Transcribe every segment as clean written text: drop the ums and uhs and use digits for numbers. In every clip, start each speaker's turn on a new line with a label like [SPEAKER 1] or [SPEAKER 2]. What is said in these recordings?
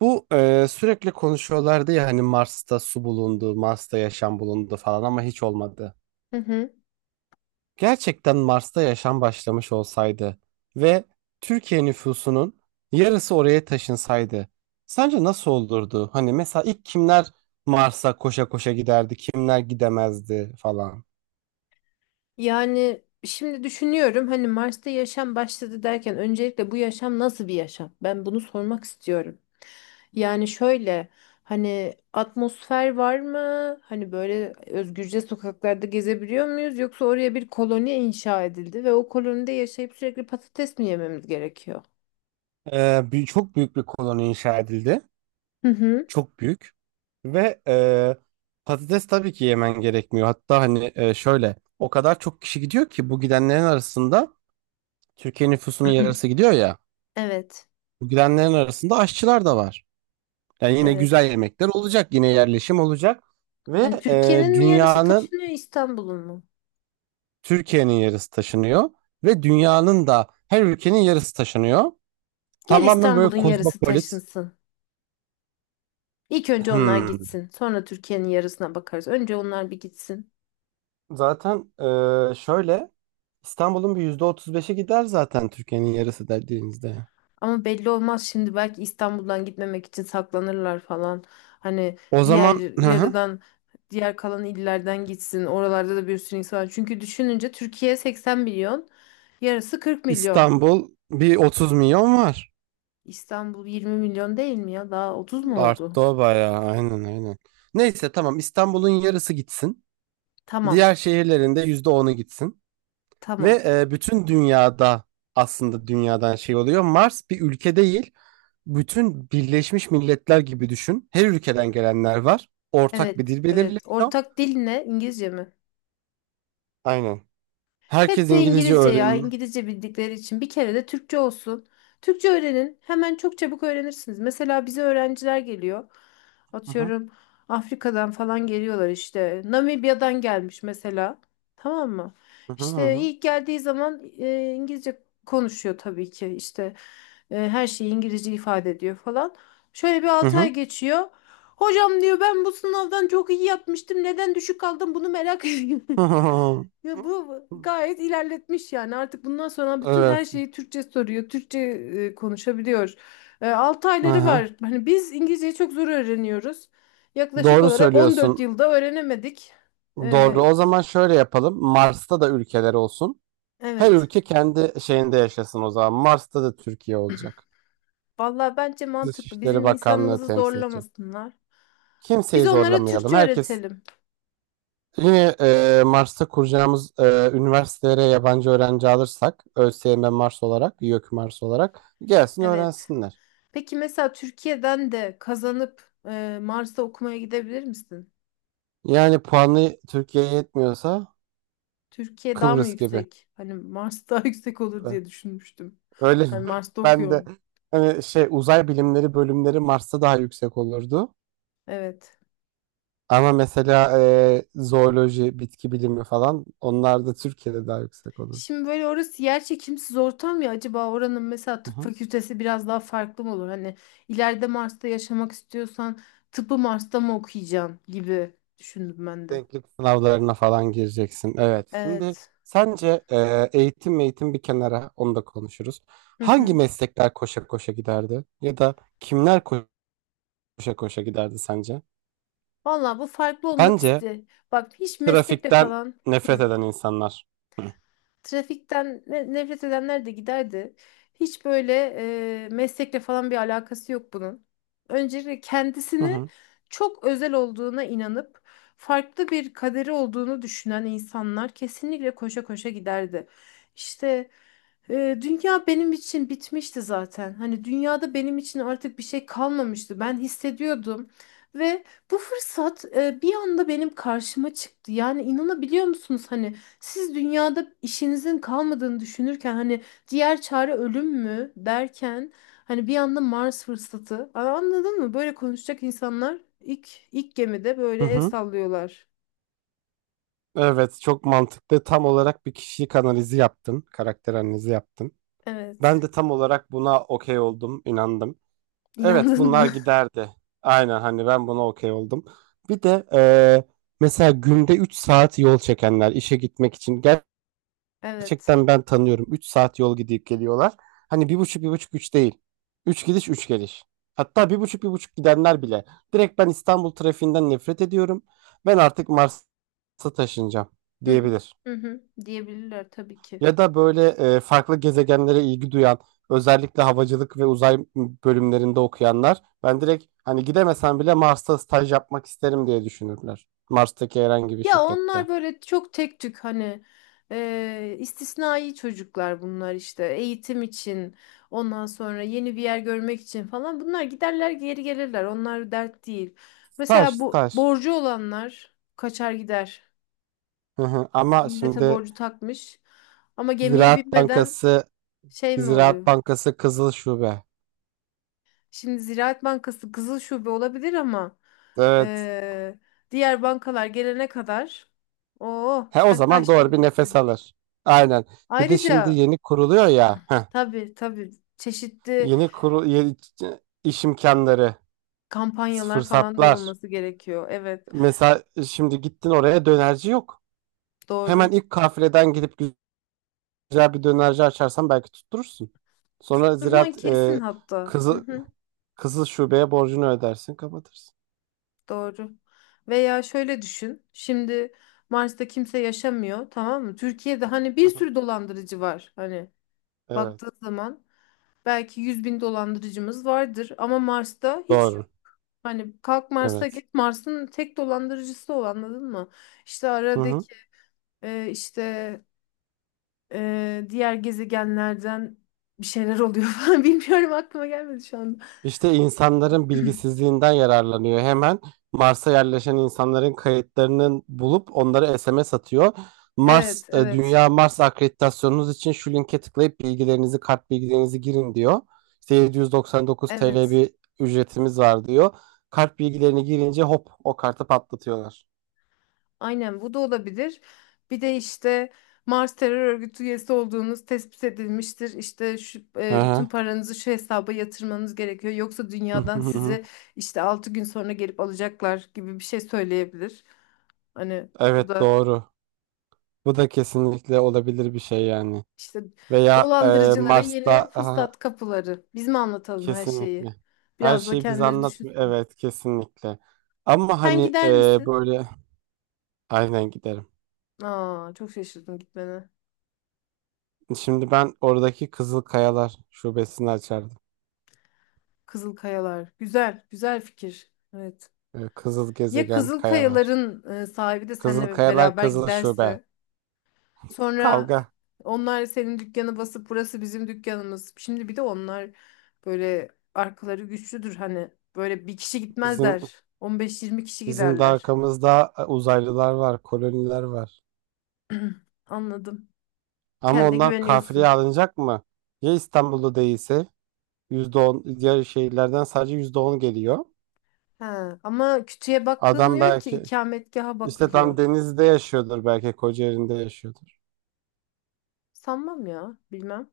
[SPEAKER 1] Bu sürekli konuşuyorlardı ya hani Mars'ta su bulundu, Mars'ta yaşam bulundu falan ama hiç olmadı.
[SPEAKER 2] Hı hı.
[SPEAKER 1] Gerçekten Mars'ta yaşam başlamış olsaydı ve Türkiye nüfusunun yarısı oraya taşınsaydı sence nasıl olurdu? Hani mesela ilk kimler Mars'a koşa koşa giderdi, kimler gidemezdi falan.
[SPEAKER 2] Yani şimdi düşünüyorum hani Mars'ta yaşam başladı derken öncelikle bu yaşam nasıl bir yaşam? Ben bunu sormak istiyorum. Yani şöyle hani atmosfer var mı? Hani böyle özgürce sokaklarda gezebiliyor muyuz? Yoksa oraya bir koloni inşa edildi ve o kolonide yaşayıp sürekli patates mi yememiz gerekiyor?
[SPEAKER 1] Çok büyük bir koloni inşa edildi.
[SPEAKER 2] Hı hı.
[SPEAKER 1] Çok büyük. Ve patates tabii ki yemen gerekmiyor. Hatta hani şöyle o kadar çok kişi gidiyor ki bu gidenlerin arasında Türkiye nüfusunun yarısı gidiyor ya.
[SPEAKER 2] Evet,
[SPEAKER 1] Bu gidenlerin arasında aşçılar da var. Yani yine güzel
[SPEAKER 2] evet.
[SPEAKER 1] yemekler olacak, yine yerleşim olacak ve
[SPEAKER 2] Hani Türkiye'nin mi yarısı
[SPEAKER 1] dünyanın
[SPEAKER 2] taşınıyor İstanbul'un mu?
[SPEAKER 1] Türkiye'nin yarısı taşınıyor ve dünyanın da her ülkenin yarısı taşınıyor.
[SPEAKER 2] Gel
[SPEAKER 1] Tamamen böyle
[SPEAKER 2] İstanbul'un yarısı
[SPEAKER 1] kozmopolit.
[SPEAKER 2] taşınsın. İlk önce onlar
[SPEAKER 1] Hmm.
[SPEAKER 2] gitsin. Sonra Türkiye'nin yarısına bakarız. Önce onlar bir gitsin.
[SPEAKER 1] Zaten şöyle İstanbul'un bir %35'i gider zaten Türkiye'nin yarısı dediğinizde.
[SPEAKER 2] Ama belli olmaz şimdi belki İstanbul'dan gitmemek için saklanırlar falan. Hani
[SPEAKER 1] O
[SPEAKER 2] diğer
[SPEAKER 1] zaman hı hı,
[SPEAKER 2] yarıdan diğer kalan illerden gitsin. Oralarda da bir sürü insan var. Çünkü düşününce Türkiye 80 milyon, yarısı 40 milyon.
[SPEAKER 1] İstanbul bir 30 milyon var.
[SPEAKER 2] İstanbul 20 milyon değil mi ya? Daha 30 mu
[SPEAKER 1] Arttı
[SPEAKER 2] oldu?
[SPEAKER 1] o bayağı aynen aynen. Neyse tamam İstanbul'un yarısı gitsin.
[SPEAKER 2] Tamam.
[SPEAKER 1] Diğer şehirlerinde %10'u gitsin.
[SPEAKER 2] Tamam.
[SPEAKER 1] Ve bütün dünyada aslında dünyadan şey oluyor. Mars bir ülke değil. Bütün Birleşmiş Milletler gibi düşün. Her ülkeden gelenler var. Ortak bir
[SPEAKER 2] Evet,
[SPEAKER 1] dil
[SPEAKER 2] evet.
[SPEAKER 1] belirleniyor.
[SPEAKER 2] Ortak dil ne? İngilizce mi?
[SPEAKER 1] Aynen.
[SPEAKER 2] Hep
[SPEAKER 1] Herkes
[SPEAKER 2] de
[SPEAKER 1] İngilizce
[SPEAKER 2] İngilizce ya,
[SPEAKER 1] öğren.
[SPEAKER 2] İngilizce bildikleri için bir kere de Türkçe olsun. Türkçe öğrenin, hemen çok çabuk öğrenirsiniz. Mesela bize öğrenciler geliyor.
[SPEAKER 1] Aha,
[SPEAKER 2] Atıyorum Afrika'dan falan geliyorlar işte. Namibya'dan gelmiş mesela. Tamam mı?
[SPEAKER 1] aha,
[SPEAKER 2] İşte
[SPEAKER 1] aha,
[SPEAKER 2] ilk geldiği zaman İngilizce konuşuyor tabii ki. İşte her şeyi İngilizce ifade ediyor falan. Şöyle bir 6 ay geçiyor. Hocam diyor ben bu sınavdan çok iyi yapmıştım. Neden düşük aldım bunu merak ediyorum.
[SPEAKER 1] aha.
[SPEAKER 2] Ya bu gayet ilerletmiş yani artık bundan sonra bütün her
[SPEAKER 1] Evet.
[SPEAKER 2] şeyi Türkçe soruyor, Türkçe konuşabiliyor. 6 ayları var.
[SPEAKER 1] Aha.
[SPEAKER 2] Hani biz İngilizceyi çok zor öğreniyoruz. Yaklaşık
[SPEAKER 1] Doğru
[SPEAKER 2] olarak 14
[SPEAKER 1] söylüyorsun.
[SPEAKER 2] yılda öğrenemedik.
[SPEAKER 1] Doğru.
[SPEAKER 2] E,
[SPEAKER 1] O zaman şöyle yapalım. Mars'ta da ülkeler olsun. Her
[SPEAKER 2] evet.
[SPEAKER 1] ülke kendi şeyinde yaşasın o zaman. Mars'ta da Türkiye olacak.
[SPEAKER 2] Vallahi bence mantıklı. Bizim
[SPEAKER 1] Dışişleri Bakanlığı
[SPEAKER 2] insanımızı
[SPEAKER 1] temsil edecek.
[SPEAKER 2] zorlamasınlar. Biz
[SPEAKER 1] Kimseyi
[SPEAKER 2] onlara
[SPEAKER 1] zorlamayalım.
[SPEAKER 2] Türkçe
[SPEAKER 1] Herkes
[SPEAKER 2] öğretelim.
[SPEAKER 1] yine Mars'ta kuracağımız üniversitelere yabancı öğrenci alırsak ÖSYM Mars olarak, YÖK Mars olarak gelsin
[SPEAKER 2] Evet.
[SPEAKER 1] öğrensinler.
[SPEAKER 2] Peki mesela Türkiye'den de kazanıp Mars'ta okumaya gidebilir misin?
[SPEAKER 1] Yani puanı Türkiye'ye yetmiyorsa
[SPEAKER 2] Türkiye daha mı
[SPEAKER 1] Kıbrıs gibi.
[SPEAKER 2] yüksek? Hani Mars daha yüksek olur diye düşünmüştüm.
[SPEAKER 1] Öyle
[SPEAKER 2] Hani Mars'ta
[SPEAKER 1] ben de
[SPEAKER 2] okuyorum.
[SPEAKER 1] hani şey uzay bilimleri bölümleri Mars'ta daha yüksek olurdu.
[SPEAKER 2] Evet.
[SPEAKER 1] Ama mesela zooloji, bitki bilimi falan onlar da Türkiye'de daha yüksek olurdu.
[SPEAKER 2] Şimdi böyle orası yer çekimsiz ortam ya acaba oranın mesela
[SPEAKER 1] Hı
[SPEAKER 2] tıp
[SPEAKER 1] hı.
[SPEAKER 2] fakültesi biraz daha farklı mı olur? Hani ileride Mars'ta yaşamak istiyorsan tıpı Mars'ta mı okuyacaksın gibi düşündüm ben de.
[SPEAKER 1] Denklik sınavlarına falan gireceksin. Evet. Şimdi
[SPEAKER 2] Evet.
[SPEAKER 1] sence eğitim eğitim bir kenara onu da konuşuruz.
[SPEAKER 2] Hı
[SPEAKER 1] Hangi
[SPEAKER 2] hı.
[SPEAKER 1] meslekler koşa koşa giderdi? Ya da kimler koşa koşa giderdi sence?
[SPEAKER 2] Vallahi bu farklı olmak
[SPEAKER 1] Bence
[SPEAKER 2] iste. Bak hiç meslekle
[SPEAKER 1] trafikten
[SPEAKER 2] falan.
[SPEAKER 1] nefret
[SPEAKER 2] Hı.
[SPEAKER 1] eden insanlar.
[SPEAKER 2] Trafikten nefret edenler de giderdi. Hiç böyle meslekle falan bir alakası yok bunun. Öncelikle
[SPEAKER 1] Hı
[SPEAKER 2] kendisini
[SPEAKER 1] hı.
[SPEAKER 2] çok özel olduğuna inanıp farklı bir kaderi olduğunu düşünen insanlar kesinlikle koşa koşa giderdi. İşte dünya benim için bitmişti zaten. Hani dünyada benim için artık bir şey kalmamıştı. Ben hissediyordum. Ve bu fırsat bir anda benim karşıma çıktı. Yani inanabiliyor musunuz? Hani siz dünyada işinizin kalmadığını düşünürken hani diğer çare ölüm mü derken hani bir anda Mars fırsatı. Aa, anladın mı? Böyle konuşacak insanlar ilk gemide
[SPEAKER 1] Hı
[SPEAKER 2] böyle el
[SPEAKER 1] hı.
[SPEAKER 2] sallıyorlar.
[SPEAKER 1] Evet, çok mantıklı. Tam olarak bir kişilik analizi yaptın, karakter analizi yaptın. Ben
[SPEAKER 2] Evet.
[SPEAKER 1] de tam olarak buna okey oldum, inandım. Evet,
[SPEAKER 2] İnandın
[SPEAKER 1] bunlar
[SPEAKER 2] mı?
[SPEAKER 1] giderdi. Aynen hani ben buna okey oldum. Bir de mesela günde 3 saat yol çekenler işe gitmek için
[SPEAKER 2] Evet.
[SPEAKER 1] gerçekten ben tanıyorum. 3 saat yol gidip geliyorlar. Hani 1,5, 1,5, 3 değil. 3 gidiş 3 geliş. Hatta 1,5, 1,5 gidenler bile. Direkt ben İstanbul trafiğinden nefret ediyorum. Ben artık Mars'a taşınacağım
[SPEAKER 2] Hı hı.
[SPEAKER 1] diyebilir.
[SPEAKER 2] Hı hı. Diyebilirler tabii ki.
[SPEAKER 1] Ya da böyle farklı gezegenlere ilgi duyan, özellikle havacılık ve uzay bölümlerinde okuyanlar, ben direkt hani gidemesen bile Mars'ta staj yapmak isterim diye düşünürler. Mars'taki herhangi bir
[SPEAKER 2] Ya
[SPEAKER 1] şirkette.
[SPEAKER 2] onlar böyle çok tek tük hani istisnai çocuklar bunlar işte eğitim için ondan sonra yeni bir yer görmek için falan bunlar giderler geri gelirler onlar dert değil.
[SPEAKER 1] Staj,
[SPEAKER 2] Mesela bu
[SPEAKER 1] staj.
[SPEAKER 2] borcu olanlar kaçar gider
[SPEAKER 1] Hı hı. Ama
[SPEAKER 2] millete
[SPEAKER 1] şimdi
[SPEAKER 2] borcu takmış ama gemiye
[SPEAKER 1] Ziraat
[SPEAKER 2] binmeden
[SPEAKER 1] Bankası,
[SPEAKER 2] şey mi
[SPEAKER 1] Ziraat
[SPEAKER 2] oluyor?
[SPEAKER 1] Bankası Kızıl Şube.
[SPEAKER 2] Şimdi Ziraat Bankası kızıl şube olabilir ama
[SPEAKER 1] Evet.
[SPEAKER 2] e, diğer bankalar gelene kadar o
[SPEAKER 1] He o
[SPEAKER 2] sen
[SPEAKER 1] zaman
[SPEAKER 2] kaçtın
[SPEAKER 1] doğru bir nefes
[SPEAKER 2] gittin.
[SPEAKER 1] alır. Aynen. Bir de şimdi
[SPEAKER 2] Ayrıca.
[SPEAKER 1] yeni kuruluyor ya. Heh,
[SPEAKER 2] Tabii, tabii, çeşitli
[SPEAKER 1] yeni kurul yeni iş imkanları,
[SPEAKER 2] kampanyalar falan da
[SPEAKER 1] fırsatlar.
[SPEAKER 2] olması gerekiyor. Evet,
[SPEAKER 1] Mesela şimdi gittin oraya dönerci yok.
[SPEAKER 2] doğru.
[SPEAKER 1] Hemen ilk kafileden gidip güzel bir dönerci açarsan belki tutturursun. Sonra
[SPEAKER 2] Tutturman
[SPEAKER 1] ziraat
[SPEAKER 2] kesin hatta. Hı
[SPEAKER 1] kızı
[SPEAKER 2] hı,
[SPEAKER 1] kızıl şubeye borcunu ödersin, kapatırsın.
[SPEAKER 2] doğru. Veya şöyle düşün. Şimdi Mars'ta kimse yaşamıyor tamam mı? Türkiye'de hani
[SPEAKER 1] Hı
[SPEAKER 2] bir
[SPEAKER 1] hı.
[SPEAKER 2] sürü dolandırıcı var. Hani
[SPEAKER 1] Evet.
[SPEAKER 2] baktığın zaman belki 100.000 dolandırıcımız vardır ama Mars'ta hiç yok.
[SPEAKER 1] Doğru.
[SPEAKER 2] Hani kalk Mars'a
[SPEAKER 1] Evet.
[SPEAKER 2] git Mars'ın tek dolandırıcısı o anladın mı? İşte
[SPEAKER 1] Hı hı.
[SPEAKER 2] aradaki işte diğer gezegenlerden bir şeyler oluyor falan bilmiyorum aklıma gelmedi şu anda.
[SPEAKER 1] İşte insanların bilgisizliğinden yararlanıyor. Hemen Mars'a yerleşen insanların kayıtlarını bulup onları SMS atıyor. Mars,
[SPEAKER 2] Evet, evet,
[SPEAKER 1] Dünya Mars akreditasyonunuz için şu linke tıklayıp bilgilerinizi, kart bilgilerinizi girin diyor. İşte 799 TL
[SPEAKER 2] evet.
[SPEAKER 1] bir ücretimiz var diyor. Kart bilgilerini girince hop o kartı patlatıyorlar.
[SPEAKER 2] Aynen bu da olabilir. Bir de işte Mars terör örgütü üyesi olduğunuz tespit edilmiştir. İşte şu,
[SPEAKER 1] Hı
[SPEAKER 2] bütün
[SPEAKER 1] hı.
[SPEAKER 2] paranızı şu hesaba yatırmanız gerekiyor. Yoksa dünyadan sizi işte 6 gün sonra gelip alacaklar gibi bir şey söyleyebilir. Hani bu
[SPEAKER 1] Evet
[SPEAKER 2] da
[SPEAKER 1] doğru. Bu da kesinlikle olabilir bir şey yani.
[SPEAKER 2] işte
[SPEAKER 1] Veya
[SPEAKER 2] dolandırıcılara yeni
[SPEAKER 1] Mars'ta
[SPEAKER 2] fırsat kapıları. Biz mi anlatalım her şeyi?
[SPEAKER 1] kesinlikle. Her
[SPEAKER 2] Biraz da
[SPEAKER 1] şeyi biz
[SPEAKER 2] kendileri düşün.
[SPEAKER 1] anlatmıyor. Evet, kesinlikle. Ama
[SPEAKER 2] Sen
[SPEAKER 1] hani
[SPEAKER 2] gider misin?
[SPEAKER 1] böyle aynen giderim.
[SPEAKER 2] Aa, çok şaşırdım gitmene.
[SPEAKER 1] Şimdi ben oradaki Kızıl Kayalar şubesini açardım.
[SPEAKER 2] Kızıl Kayalar. Güzel, güzel fikir. Evet.
[SPEAKER 1] E, Kızıl
[SPEAKER 2] Ya
[SPEAKER 1] Gezegen
[SPEAKER 2] Kızıl
[SPEAKER 1] Kayalar.
[SPEAKER 2] Kayaların sahibi de
[SPEAKER 1] Kızıl
[SPEAKER 2] seninle
[SPEAKER 1] Kayalar
[SPEAKER 2] beraber
[SPEAKER 1] Kızıl Şube.
[SPEAKER 2] giderse, sonra
[SPEAKER 1] Kavga.
[SPEAKER 2] onlar senin dükkanı basıp burası bizim dükkanımız. Şimdi bir de onlar böyle arkaları güçlüdür hani. Böyle bir kişi
[SPEAKER 1] Bizim
[SPEAKER 2] gitmezler. 15-20 kişi
[SPEAKER 1] bizim de
[SPEAKER 2] giderler.
[SPEAKER 1] arkamızda uzaylılar var, koloniler var.
[SPEAKER 2] Anladım.
[SPEAKER 1] Ama
[SPEAKER 2] Kendine
[SPEAKER 1] onlar kafireye
[SPEAKER 2] güveniyorsun.
[SPEAKER 1] alınacak mı? Ya İstanbul'da değilse %10, diğer şehirlerden sadece %10 geliyor.
[SPEAKER 2] Ha, ama kütüğe
[SPEAKER 1] Adam
[SPEAKER 2] bakılmıyor ki
[SPEAKER 1] belki,
[SPEAKER 2] ikametgaha
[SPEAKER 1] İşte
[SPEAKER 2] bakılıyor.
[SPEAKER 1] tam denizde yaşıyordur, belki Kocaeli'nde yaşıyordur.
[SPEAKER 2] Sanmam ya, bilmem.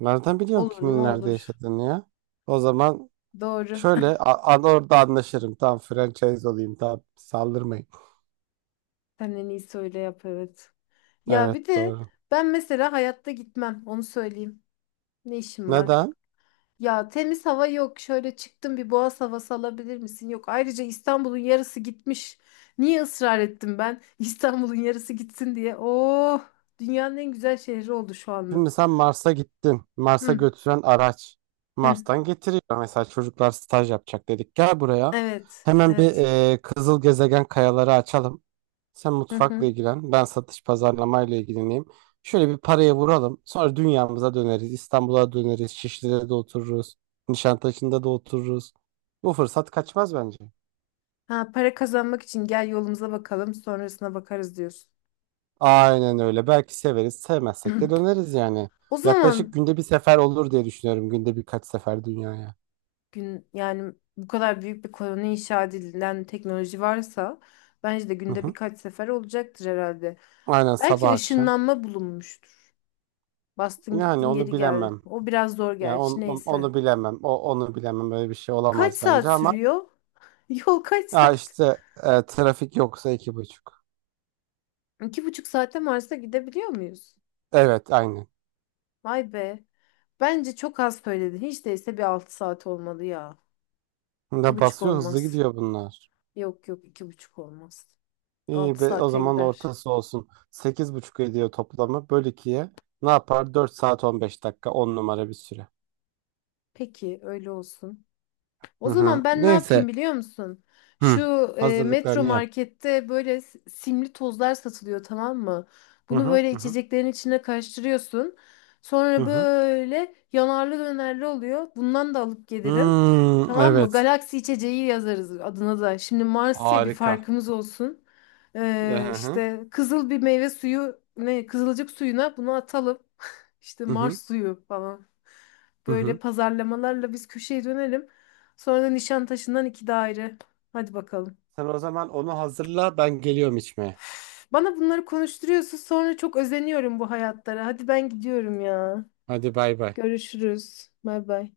[SPEAKER 1] Nereden biliyorsun
[SPEAKER 2] Olur mu
[SPEAKER 1] kimin nerede
[SPEAKER 2] olur.
[SPEAKER 1] yaşadığını ya? O zaman
[SPEAKER 2] Doğru.
[SPEAKER 1] şöyle orada anlaşırım. Tamam franchise olayım. Tamam saldırmayın.
[SPEAKER 2] Sen en iyisi öyle yap, evet. Ya
[SPEAKER 1] Evet
[SPEAKER 2] bir de
[SPEAKER 1] doğru.
[SPEAKER 2] ben mesela hayatta gitmem onu söyleyeyim. Ne işim var?
[SPEAKER 1] Neden?
[SPEAKER 2] Ya temiz hava yok. Şöyle çıktım bir boğaz havası alabilir misin? Yok. Ayrıca İstanbul'un yarısı gitmiş. Niye ısrar ettim ben? İstanbul'un yarısı gitsin diye. Oh, dünyanın en güzel şehri oldu şu anda.
[SPEAKER 1] Şimdi sen Mars'a gittin. Mars'a
[SPEAKER 2] Hı,
[SPEAKER 1] götüren araç
[SPEAKER 2] hı.
[SPEAKER 1] Mars'tan getiriyor. Mesela çocuklar staj yapacak dedik. Gel buraya.
[SPEAKER 2] Evet,
[SPEAKER 1] Hemen bir
[SPEAKER 2] evet.
[SPEAKER 1] kızıl gezegen kayaları açalım. Sen
[SPEAKER 2] Hı
[SPEAKER 1] mutfakla
[SPEAKER 2] hı.
[SPEAKER 1] ilgilen, ben satış pazarlamayla ilgileneyim. Şöyle bir paraya vuralım. Sonra dünyamıza döneriz. İstanbul'a döneriz. Şişli'de de otururuz. Nişantaşı'nda da otururuz. Bu fırsat kaçmaz bence.
[SPEAKER 2] Ha, para kazanmak için gel yolumuza bakalım, sonrasına bakarız diyorsun.
[SPEAKER 1] Aynen öyle. Belki severiz, sevmezsek de döneriz yani.
[SPEAKER 2] O
[SPEAKER 1] Yaklaşık
[SPEAKER 2] zaman
[SPEAKER 1] günde bir sefer olur diye düşünüyorum. Günde birkaç sefer dünyaya.
[SPEAKER 2] gün yani bu kadar büyük bir koloni inşa edilen teknoloji varsa bence de
[SPEAKER 1] Hı
[SPEAKER 2] günde
[SPEAKER 1] hı.
[SPEAKER 2] birkaç sefer olacaktır herhalde.
[SPEAKER 1] Aynen
[SPEAKER 2] Belki
[SPEAKER 1] sabah akşam.
[SPEAKER 2] ışınlanma bulunmuştur. Bastın
[SPEAKER 1] Yani
[SPEAKER 2] gittin
[SPEAKER 1] onu
[SPEAKER 2] geri geldin.
[SPEAKER 1] bilemem.
[SPEAKER 2] O biraz zor
[SPEAKER 1] Yani
[SPEAKER 2] gerçi neyse.
[SPEAKER 1] onu bilemem. O onu bilemem. Böyle bir şey
[SPEAKER 2] Kaç
[SPEAKER 1] olamaz
[SPEAKER 2] saat
[SPEAKER 1] bence ama
[SPEAKER 2] sürüyor? Yol kaç
[SPEAKER 1] ya
[SPEAKER 2] saat?
[SPEAKER 1] işte trafik yoksa 2,5.
[SPEAKER 2] 2,5 saate Mars'a gidebiliyor muyuz?
[SPEAKER 1] Evet, aynı.
[SPEAKER 2] Vay be. Bence çok az söyledin. Hiç değilse bir 6 saat olmalı ya. İki
[SPEAKER 1] Ne
[SPEAKER 2] buçuk
[SPEAKER 1] basıyor hızlı
[SPEAKER 2] olmaz.
[SPEAKER 1] gidiyor bunlar.
[SPEAKER 2] Yok yok, iki buçuk olmaz.
[SPEAKER 1] İyi
[SPEAKER 2] Altı
[SPEAKER 1] be o
[SPEAKER 2] saate
[SPEAKER 1] zaman
[SPEAKER 2] gider.
[SPEAKER 1] ortası olsun. 8,5 ediyor toplamı. Böl ikiye ne yapar? 4 saat 15 dakika, 10 numara bir süre.
[SPEAKER 2] Peki öyle olsun.
[SPEAKER 1] Hı
[SPEAKER 2] O
[SPEAKER 1] hı.
[SPEAKER 2] zaman ben ne
[SPEAKER 1] Neyse.
[SPEAKER 2] yapayım biliyor musun? Şu
[SPEAKER 1] Hı.
[SPEAKER 2] Metro
[SPEAKER 1] Hazırlıklarını yap.
[SPEAKER 2] Market'te böyle simli tozlar satılıyor tamam mı?
[SPEAKER 1] Hı
[SPEAKER 2] Bunu
[SPEAKER 1] hı
[SPEAKER 2] böyle
[SPEAKER 1] hı hı.
[SPEAKER 2] içeceklerin içine karıştırıyorsun.
[SPEAKER 1] Hı
[SPEAKER 2] Sonra
[SPEAKER 1] hı.
[SPEAKER 2] böyle yanarlı dönerli oluyor. Bundan da alıp gelirim.
[SPEAKER 1] Hmm,
[SPEAKER 2] Tamam mı?
[SPEAKER 1] evet.
[SPEAKER 2] Galaksi içeceği yazarız adına da. Şimdi Mars ya, bir
[SPEAKER 1] Harika.
[SPEAKER 2] farkımız olsun.
[SPEAKER 1] Hı hı.
[SPEAKER 2] İşte kızıl bir meyve suyu, ne kızılcık suyuna bunu atalım. İşte
[SPEAKER 1] Hı hı.
[SPEAKER 2] Mars suyu falan.
[SPEAKER 1] Hı
[SPEAKER 2] Böyle
[SPEAKER 1] hı.
[SPEAKER 2] pazarlamalarla biz köşeye dönelim. Sonra da Nişantaşı'ndan iki daire. Hadi bakalım.
[SPEAKER 1] Sen o zaman onu hazırla ben geliyorum içmeye.
[SPEAKER 2] Bana bunları konuşturuyorsun sonra çok özeniyorum bu hayatlara. Hadi ben gidiyorum ya.
[SPEAKER 1] Hadi bay bay.
[SPEAKER 2] Görüşürüz. Bay bay.